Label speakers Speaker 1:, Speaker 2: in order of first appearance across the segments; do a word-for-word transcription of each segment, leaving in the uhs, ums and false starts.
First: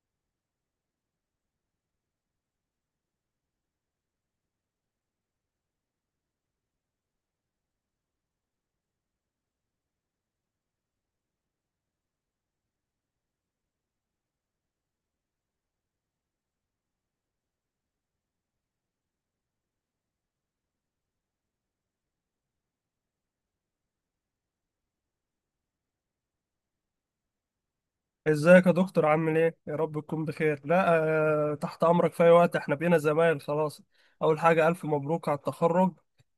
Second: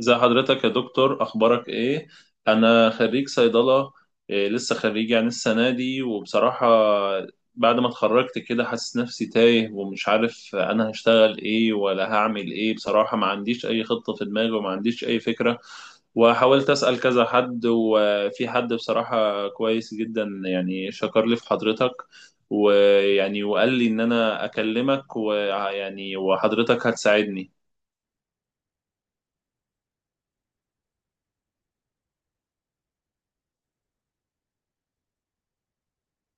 Speaker 1: ازي حضرتك يا دكتور، اخبارك ايه؟ انا خريج صيدله. إيه، لسه خريج يعني السنه دي. وبصراحه، بعد ما اتخرجت كده حاسس نفسي تايه، ومش عارف انا هشتغل ايه ولا هعمل ايه. بصراحه ما عنديش اي خطه في دماغي، وما عنديش اي فكره. وحاولت اسال كذا حد، وفي حد بصراحه كويس جدا، يعني شكر لي في حضرتك، ويعني وقال لي ان انا اكلمك، ويعني وحضرتك هتساعدني.
Speaker 2: ازيك يا دكتور؟ عامل ايه؟ يا رب تكون بخير. لا، آه، تحت امرك في اي وقت. احنا بقينا زمايل خلاص. اول حاجة الف مبروك على التخرج.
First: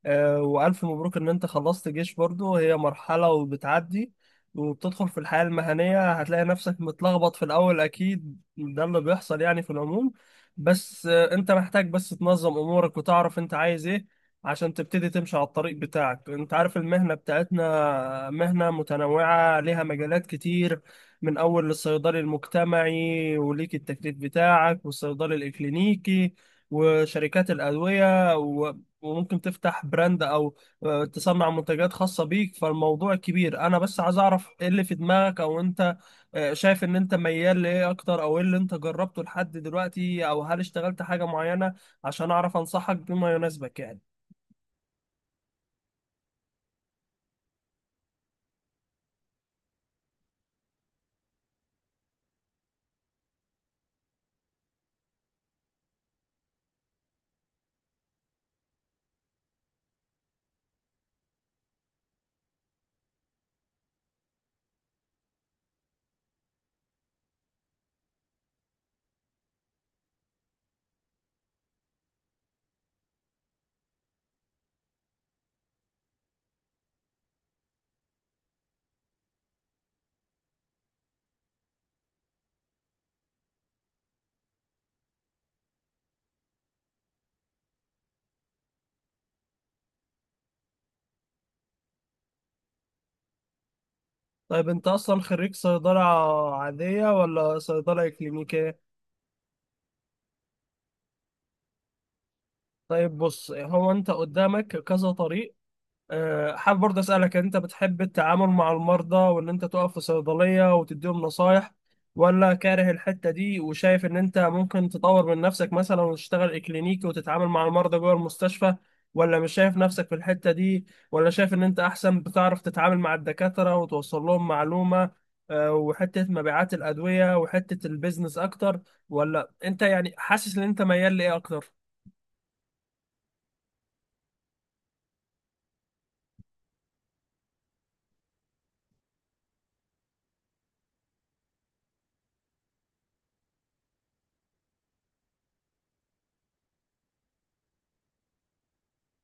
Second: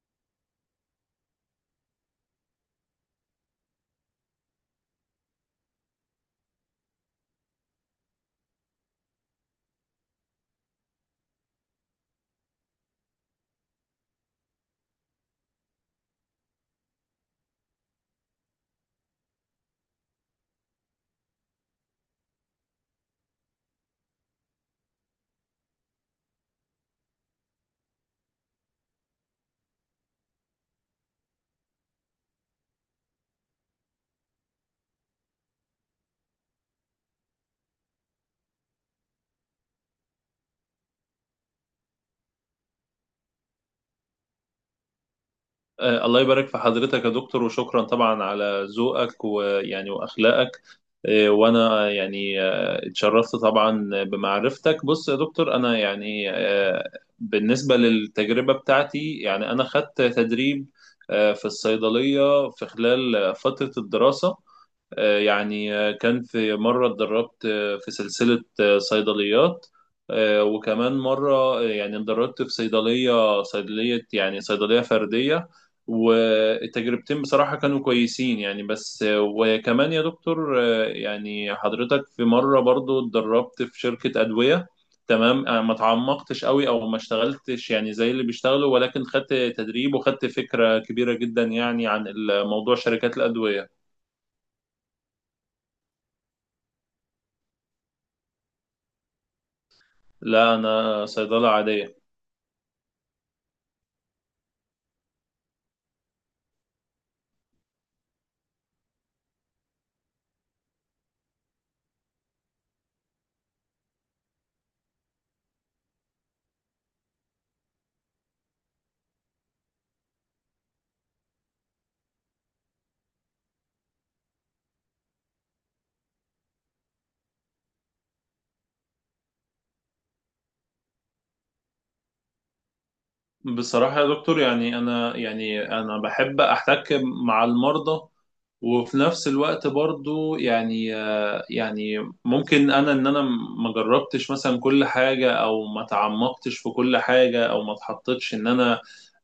Speaker 2: آه، والف مبروك ان انت خلصت جيش برضو، هي مرحلة وبتعدي وبتدخل في الحياة المهنية. هتلاقي نفسك متلخبط في الاول، اكيد ده اللي بيحصل يعني في العموم. بس آه انت محتاج بس تنظم امورك وتعرف انت عايز ايه عشان تبتدي تمشي على الطريق بتاعك. انت عارف المهنة بتاعتنا مهنة متنوعة ليها مجالات كتير، من أول الصيدلي المجتمعي وليك التكليف بتاعك، والصيدلي الإكلينيكي، وشركات الأدوية، و- وممكن تفتح براند، أو آه، تصنع منتجات خاصة بيك. فالموضوع كبير، أنا بس عايز أعرف إيه اللي في دماغك، أو أنت آه، شايف إن أنت ميال لإيه أكتر، أو إيه اللي أنت جربته لحد دلوقتي، أو هل اشتغلت حاجة معينة عشان أعرف أنصحك بما يناسبك يعني.
Speaker 1: آه، الله يبارك في حضرتك يا دكتور، وشكرا طبعا على ذوقك، ويعني واخلاقك. آه، وانا يعني آه، اتشرفت طبعا بمعرفتك. بص يا دكتور، انا يعني آه، بالنسبه للتجربه بتاعتي، يعني انا خدت تدريب آه، في الصيدليه في خلال فتره الدراسه. آه، يعني آه، كان في مرة اتدربت آه، في سلسلة آه، صيدليات. آه، وكمان مرة آه، يعني اتدربت في صيدلية، صيدلية يعني صيدلية فردية. والتجربتين بصراحة كانوا كويسين يعني. بس آه، وكمان يا دكتور آه، يعني حضرتك، في مرة برضو اتدربت في شركة أدوية. تمام. آه، ما تعمقتش قوي، او ما اشتغلتش يعني زي اللي بيشتغلوا، ولكن خدت تدريب، وخدت فكرة كبيرة جدا يعني عن الموضوع، شركات الأدوية.
Speaker 2: طيب، أنت أصلا خريج صيدلة عادية ولا صيدلة إكلينيكية؟
Speaker 1: لا، انا صيدله عاديه.
Speaker 2: طيب بص، هو انت قدامك كذا طريق. آه، حابب برضه اسالك، انت بتحب التعامل مع المرضى وان انت تقف في صيدليه وتديهم نصايح، ولا كاره الحته دي وشايف ان انت ممكن تطور من نفسك مثلا وتشتغل كلينيكي وتتعامل مع المرضى جوه المستشفى، ولا مش شايف نفسك في الحته دي، ولا شايف ان انت احسن بتعرف تتعامل مع الدكاتره وتوصل لهم معلومه، آه، وحته مبيعات الادويه وحته البيزنس اكتر؟ ولا انت يعني حاسس ان انت ميال لايه اكتر؟
Speaker 1: بصراحة يا دكتور يعني أنا، يعني أنا بحب أحتك مع المرضى. وفي نفس الوقت برضو يعني آه، يعني ممكن أنا، إن أنا ما جربتش مثلا كل حاجة، أو ما تعمقتش في كل حاجة، أو ما اتحطتش إن أنا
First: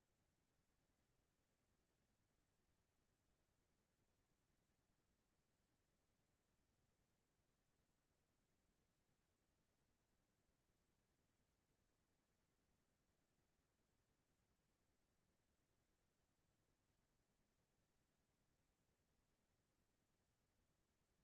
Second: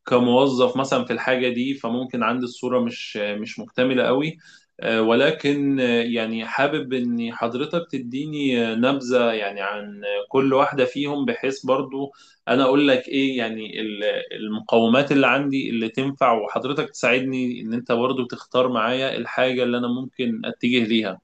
Speaker 1: كموظف مثلا في الحاجة دي. فممكن عندي الصورة مش مش مكتملة قوي. آه، ولكن آه، يعني حابب إن حضرتك تديني آه، نبذة يعني عن كل واحدة فيهم، بحيث برضو انا اقول لك ايه يعني المقومات اللي عندي اللي تنفع، وحضرتك تساعدني ان انت برضو تختار معايا الحاجة اللي انا ممكن اتجه ليها.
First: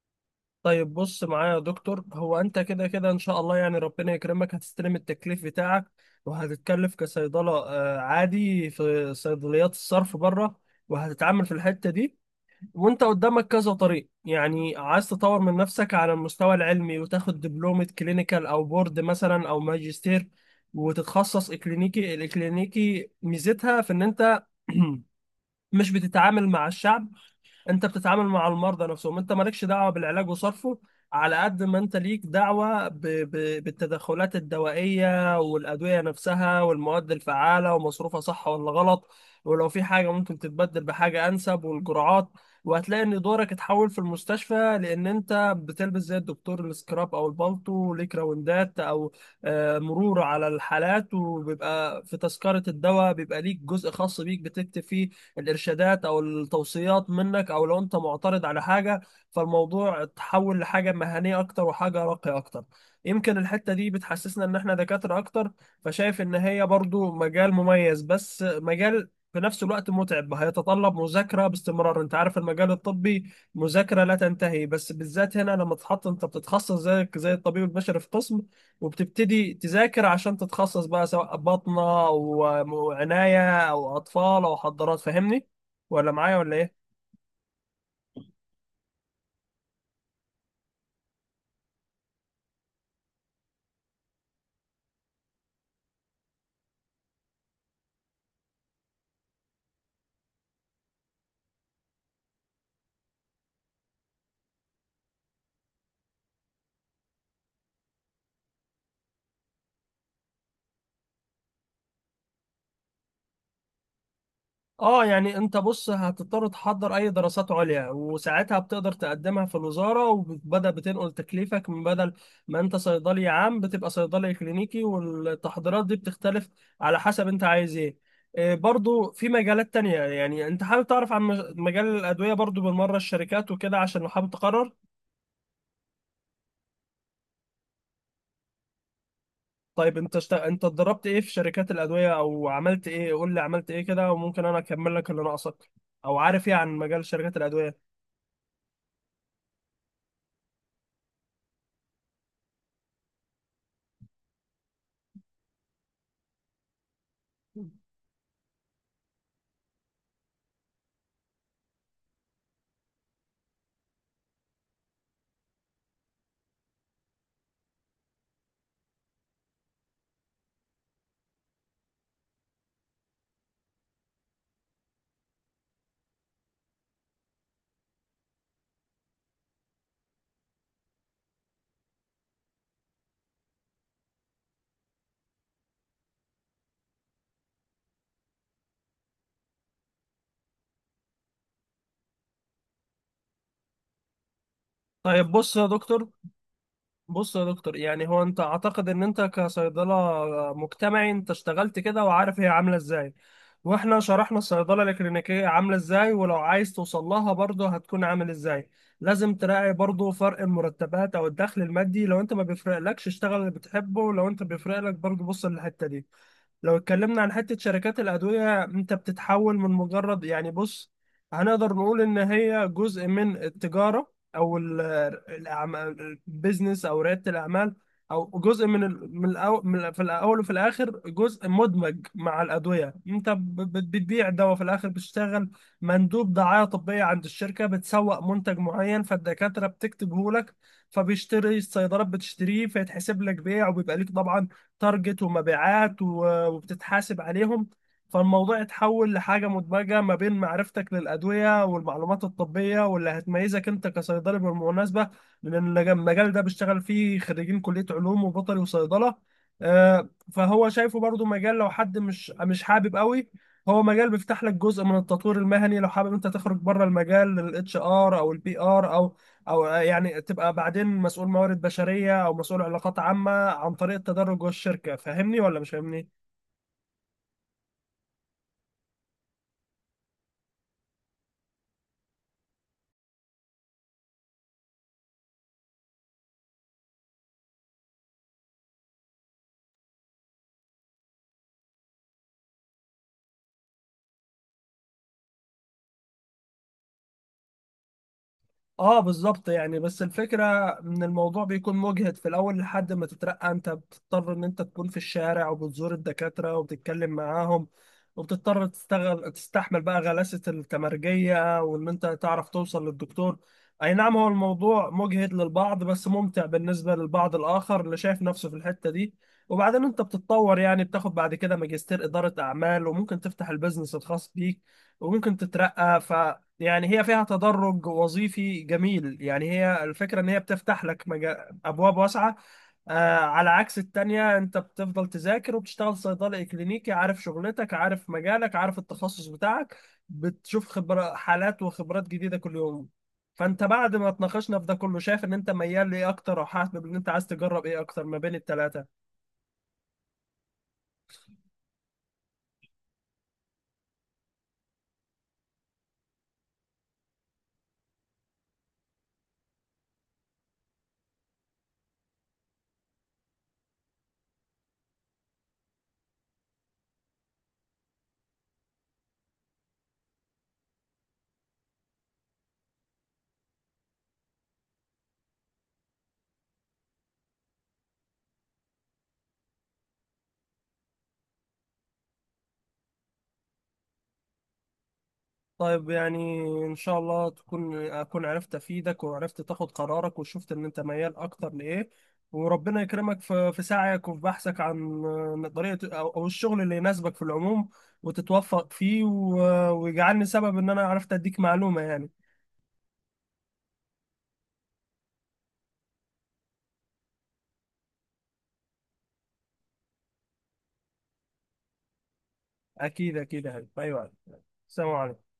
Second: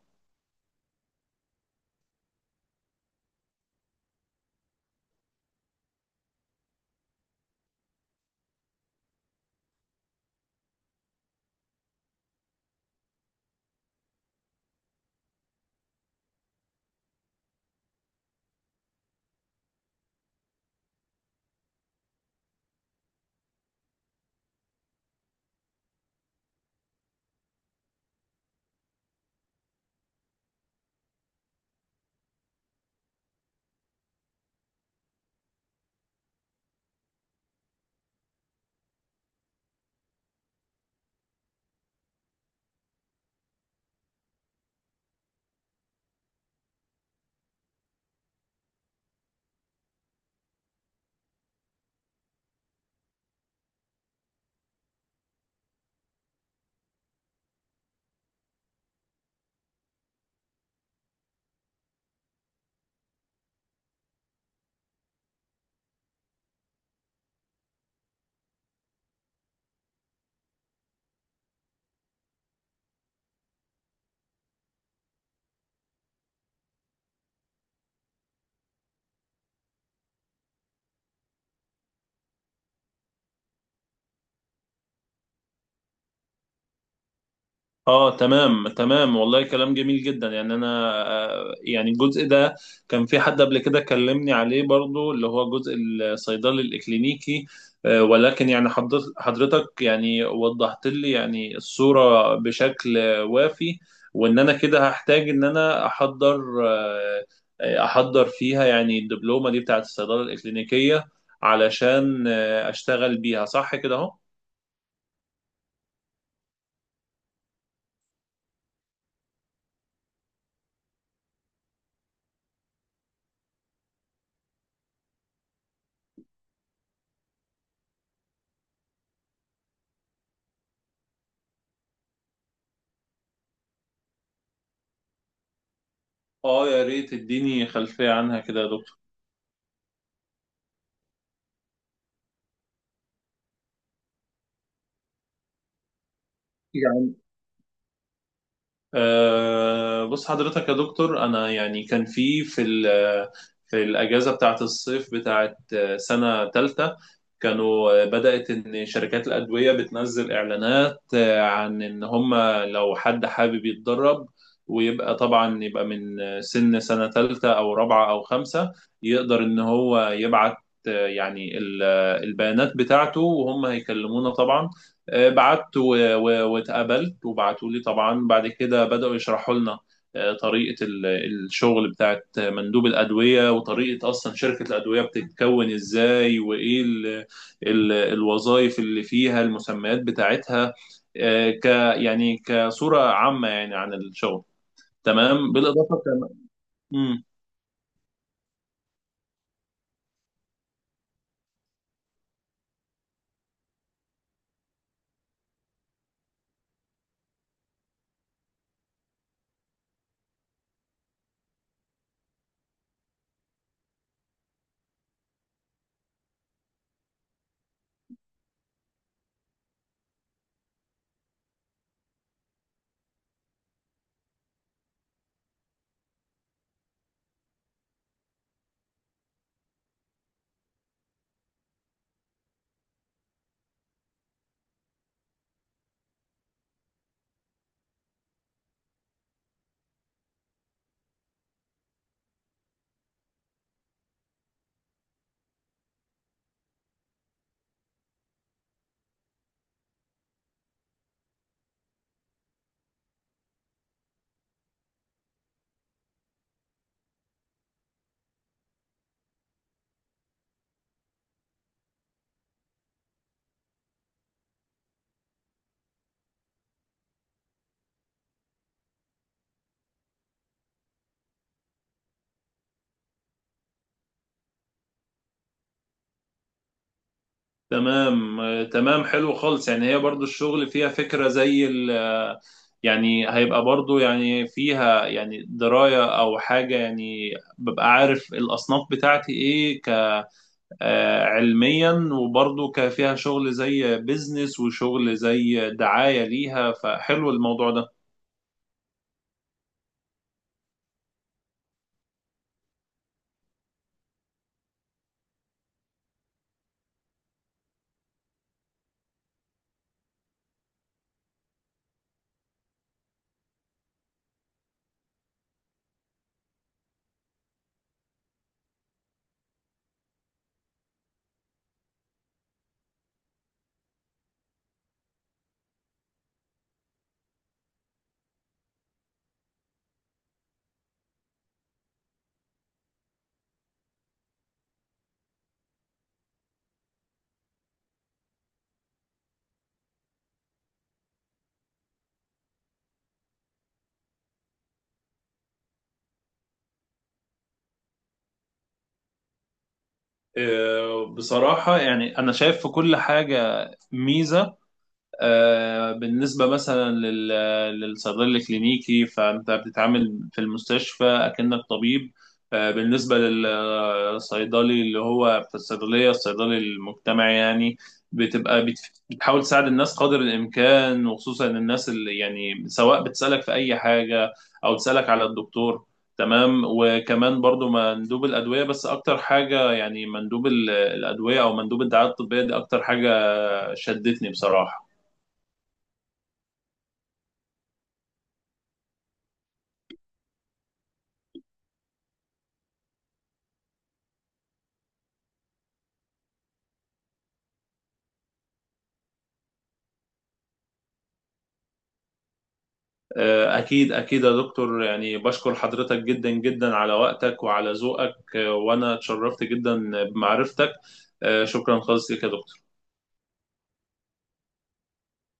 Speaker 2: طيب بص معايا يا دكتور، هو انت كده كده ان شاء الله يعني ربنا يكرمك هتستلم التكليف بتاعك، وهتتكلف كصيدلة آه، عادي في صيدليات الصرف بره، وهتتعامل في الحتة دي. وانت قدامك كذا طريق، يعني عايز تطور من نفسك على المستوى العلمي وتاخد دبلومة كلينيكال او بورد مثلا او ماجستير وتتخصص اكلينيكي. الاكلينيكي ميزتها في ان انت مش بتتعامل مع الشعب، انت بتتعامل مع المرضى نفسهم. انت مالكش دعوه بالعلاج وصرفه، على قد ما انت ليك دعوه ب... ب... بالتدخلات الدوائيه والادويه نفسها والمواد الفعاله ومصروفها، صح ولا غلط، ولو في حاجه ممكن تتبدل بحاجه انسب، والجرعات. وهتلاقي ان دورك اتحول في المستشفى، لان انت بتلبس زي الدكتور السكراب او البالطو، وليك راوندات او آه، مرور على الحالات، وبيبقى في تذكره الدواء بيبقى ليك جزء خاص بيك بتكتب فيه الارشادات او التوصيات منك، او لو انت معترض على حاجه. فالموضوع اتحول لحاجه مهنيه اكتر وحاجه راقيه اكتر. يمكن الحته دي بتحسسنا ان احنا دكاتره اكتر. فشايف ان هي برضو مجال مميز، بس مجال في نفس الوقت متعب، هيتطلب مذاكرة باستمرار. انت عارف المجال الطبي مذاكرة لا تنتهي، بس بالذات هنا لما تتحط انت بتتخصص زيك زي الطبيب البشري في قسم، وبتبتدي تذاكر عشان تتخصص بقى، سواء باطنة أو م- عناية أو أطفال أو حضارات. فاهمني ولا معايا ولا إيه؟
Speaker 1: اه، تمام تمام، والله كلام جميل جدا. يعني انا آه، يعني الجزء ده كان في حد قبل كده كلمني عليه برضو، اللي هو جزء الصيدلي الاكلينيكي. آه، ولكن يعني حضرت- حضرتك يعني وضحت لي يعني الصورة بشكل وافي. وان انا كده هحتاج ان انا احضر، آه، آه، احضر فيها يعني الدبلومة دي بتاعت الصيدلة الاكلينيكية، علشان آه، اشتغل بيها. صح كده اهو.
Speaker 2: آه، يعني أنت بص هتضطر تحضر أي دراسات عليا، وساعتها بتقدر تقدمها في الوزارة وبدأ بتنقل تكليفك، من بدل ما أنت صيدلي عام بتبقى صيدلي كلينيكي. والتحضيرات دي بتختلف على حسب أنت عايز إيه. إيه برضو في مجالات تانية، يعني أنت حابب تعرف عن مج- مجال الأدوية برضو بالمرة، الشركات وكده، عشان لو حابب تقرر؟
Speaker 1: اه، يا ريت تديني خلفية عنها كده يا دكتور.
Speaker 2: طيب انت شت... انت اتدربت ايه في شركات الادويه او عملت ايه؟ قول لي عملت ايه كده وممكن انا اكمل لك اللي ناقصك، او عارف ايه عن مجال شركات الادويه.
Speaker 1: أه، بص حضرتك يا دكتور، أنا يعني كان في في ال- في الأجازة بتاعة الصيف بتاعة آه، سنة تالتة، كانوا آه، بدأت إن شركات الأدوية بتنزل إعلانات آه، عن إن هم لو حد حابب يتدرب، ويبقى طبعا يبقى من آه، سن سنة تالتة أو رابعة أو خمسة، يقدر إن هو يبعت آه، يعني ال- آه، البيانات بتاعته، وهم هيكلمونا طبعا. آه، بعت و- و- واتقابلت، وبعتوا لي طبعا. بعد كده بدأوا يشرحوا لنا آه، طريقة ال- الشغل بتاعت مندوب الأدوية، وطريقة أصلا شركة الأدوية بتتكون إزاي، وإيه ال- ال- الوظائف اللي فيها، المسميات بتاعتها. آه، ك يعني كصورة عامة يعني عن الشغل.
Speaker 2: طيب
Speaker 1: تمام.
Speaker 2: بص يا
Speaker 1: بالإضافة
Speaker 2: دكتور
Speaker 1: كمان.
Speaker 2: بص يا دكتور، يعني هو انت اعتقد ان انت كصيدله مجتمعي انت اشتغلت كده وعارف هي عامله ازاي، واحنا شرحنا الصيدله الكلينيكيه عامله ازاي، ولو عايز توصل لها برضه هتكون عامل ازاي. لازم تراعي برضه فرق المرتبات او الدخل المادي. لو انت ما بيفرقلكش، اشتغل اللي بتحبه، لو انت بيفرقلك برضه بص للحته دي. لو اتكلمنا عن حتة شركات الأدوية، أنت بتتحول من مجرد يعني بص، هنقدر نقول إن هي جزء من التجارة أو ال- الأعمال، البيزنس أو ريادة الأعمال، أو جزء من ال- من الأو- من- ال- في الأول وفي الآخر جزء مدمج مع الأدوية. أنت ب- بت- بتبيع دواء في الآخر، بتشتغل مندوب دعاية طبية عند الشركة، بتسوق منتج معين فالدكاترة بتكتبه لك، فبيشتري الصيدلات بتشتريه، فيتحسب لك بيع، وبيبقى ليك طبعا تارجت ومبيعات و- وبتتحاسب عليهم. فالموضوع اتحول لحاجة مدمجة ما بين معرفتك للأدوية والمعلومات الطبية، واللي هتميزك أنت كصيدلي بالمناسبة، لأن المجال ده بيشتغل فيه خريجين كلية علوم وبيطري وصيدلة. آه، فهو شايفه برضو مجال، لو حد مش مش حابب قوي، هو مجال بيفتح لك جزء من التطوير المهني لو حابب انت تخرج بره المجال، للاتش ار او البي ار، او او يعني تبقى بعدين مسؤول موارد بشريه او مسؤول علاقات عامه عن طريق التدرج جوه الشركه. فاهمني ولا مش فاهمني؟
Speaker 1: تمام آه، تمام، حلو خالص. يعني هي برضو الشغل فيها فكرة زي ال آه، يعني هيبقى برضو يعني فيها يعني دراية أو حاجة. يعني ببقى عارف الأصناف بتاعتي إيه، ك آه، علميا، وبرضو ك- فيها شغل زي بيزنس، وشغل زي دعاية ليها. فحلو الموضوع ده.
Speaker 2: اه بالظبط، يعني بس الفكرة ان الموضوع بيكون مجهد في الاول لحد ما تترقى. انت بتضطر ان انت تكون في الشارع وبتزور الدكاترة وبتتكلم معاهم، وبتضطر تستغل تستحمل بقى غلاسة التمرجية، وان انت تعرف توصل للدكتور. اي نعم، هو الموضوع مجهد للبعض بس ممتع بالنسبة للبعض الاخر اللي شايف نفسه في الحتة دي. وبعدين انت بتتطور يعني، بتاخد بعد كده ماجستير ادارة اعمال، وممكن تفتح البيزنس الخاص بيك، وممكن تترقى. يعني هي فيها تدرج وظيفي جميل. يعني هي الفكرة ان هي بتفتح لك مجا... ابواب واسعة، آه، على عكس التانية انت بتفضل تذاكر وبتشتغل صيدلي كلينيكي، عارف شغلتك، عارف مجالك، عارف التخصص بتاعك، بتشوف خبرة حالات وخبرات جديدة كل يوم. فانت بعد ما اتناقشنا في ده كله، شايف ان انت ميال لايه اكتر، او حاسب ان انت عايز تجرب ايه اكتر ما بين التلاتة؟
Speaker 1: آه، بصراحة يعني أنا شايف في كل حاجة ميزة. آه، بالنسبة مثلا لل- للصيدلي الكلينيكي، فأنت بتتعامل في المستشفى أكنك طبيب. آه، بالنسبة للصيدلي اللي هو في الصيدلية، الصيدلي المجتمعي يعني، بتبقى بت- بتحاول تساعد الناس قدر الإمكان، وخصوصا الناس اللي يعني، سواء بتسألك في أي حاجة أو تسألك على الدكتور. تمام. وكمان برضو مندوب الأدوية. بس أكتر حاجة يعني مندوب ال- الأدوية، أو مندوب الدعاية الطبية دي، أكتر حاجة شدتني بصراحة.
Speaker 2: طيب، يعني ان شاء الله تكون اكون عرفت افيدك، وعرفت تاخد قرارك، وشفت ان انت ميال اكتر لايه. وربنا يكرمك في في سعيك وفي بحثك عن طريقة او أو الشغل اللي يناسبك في العموم، وتتوفق فيه، و- ويجعلني سبب ان انا عرفت اديك معلومة يعني.
Speaker 1: آه، أكيد أكيد يا دكتور، يعني بشكر حضرتك جدا جدا على وقتك وعلى ذوقك، وأنا اتشرفت جدا بمعرفتك. آه، شكرا خالص لك يا دكتور.
Speaker 2: اكيد اكيد يا حبيبي. ايوه، السلام عليكم.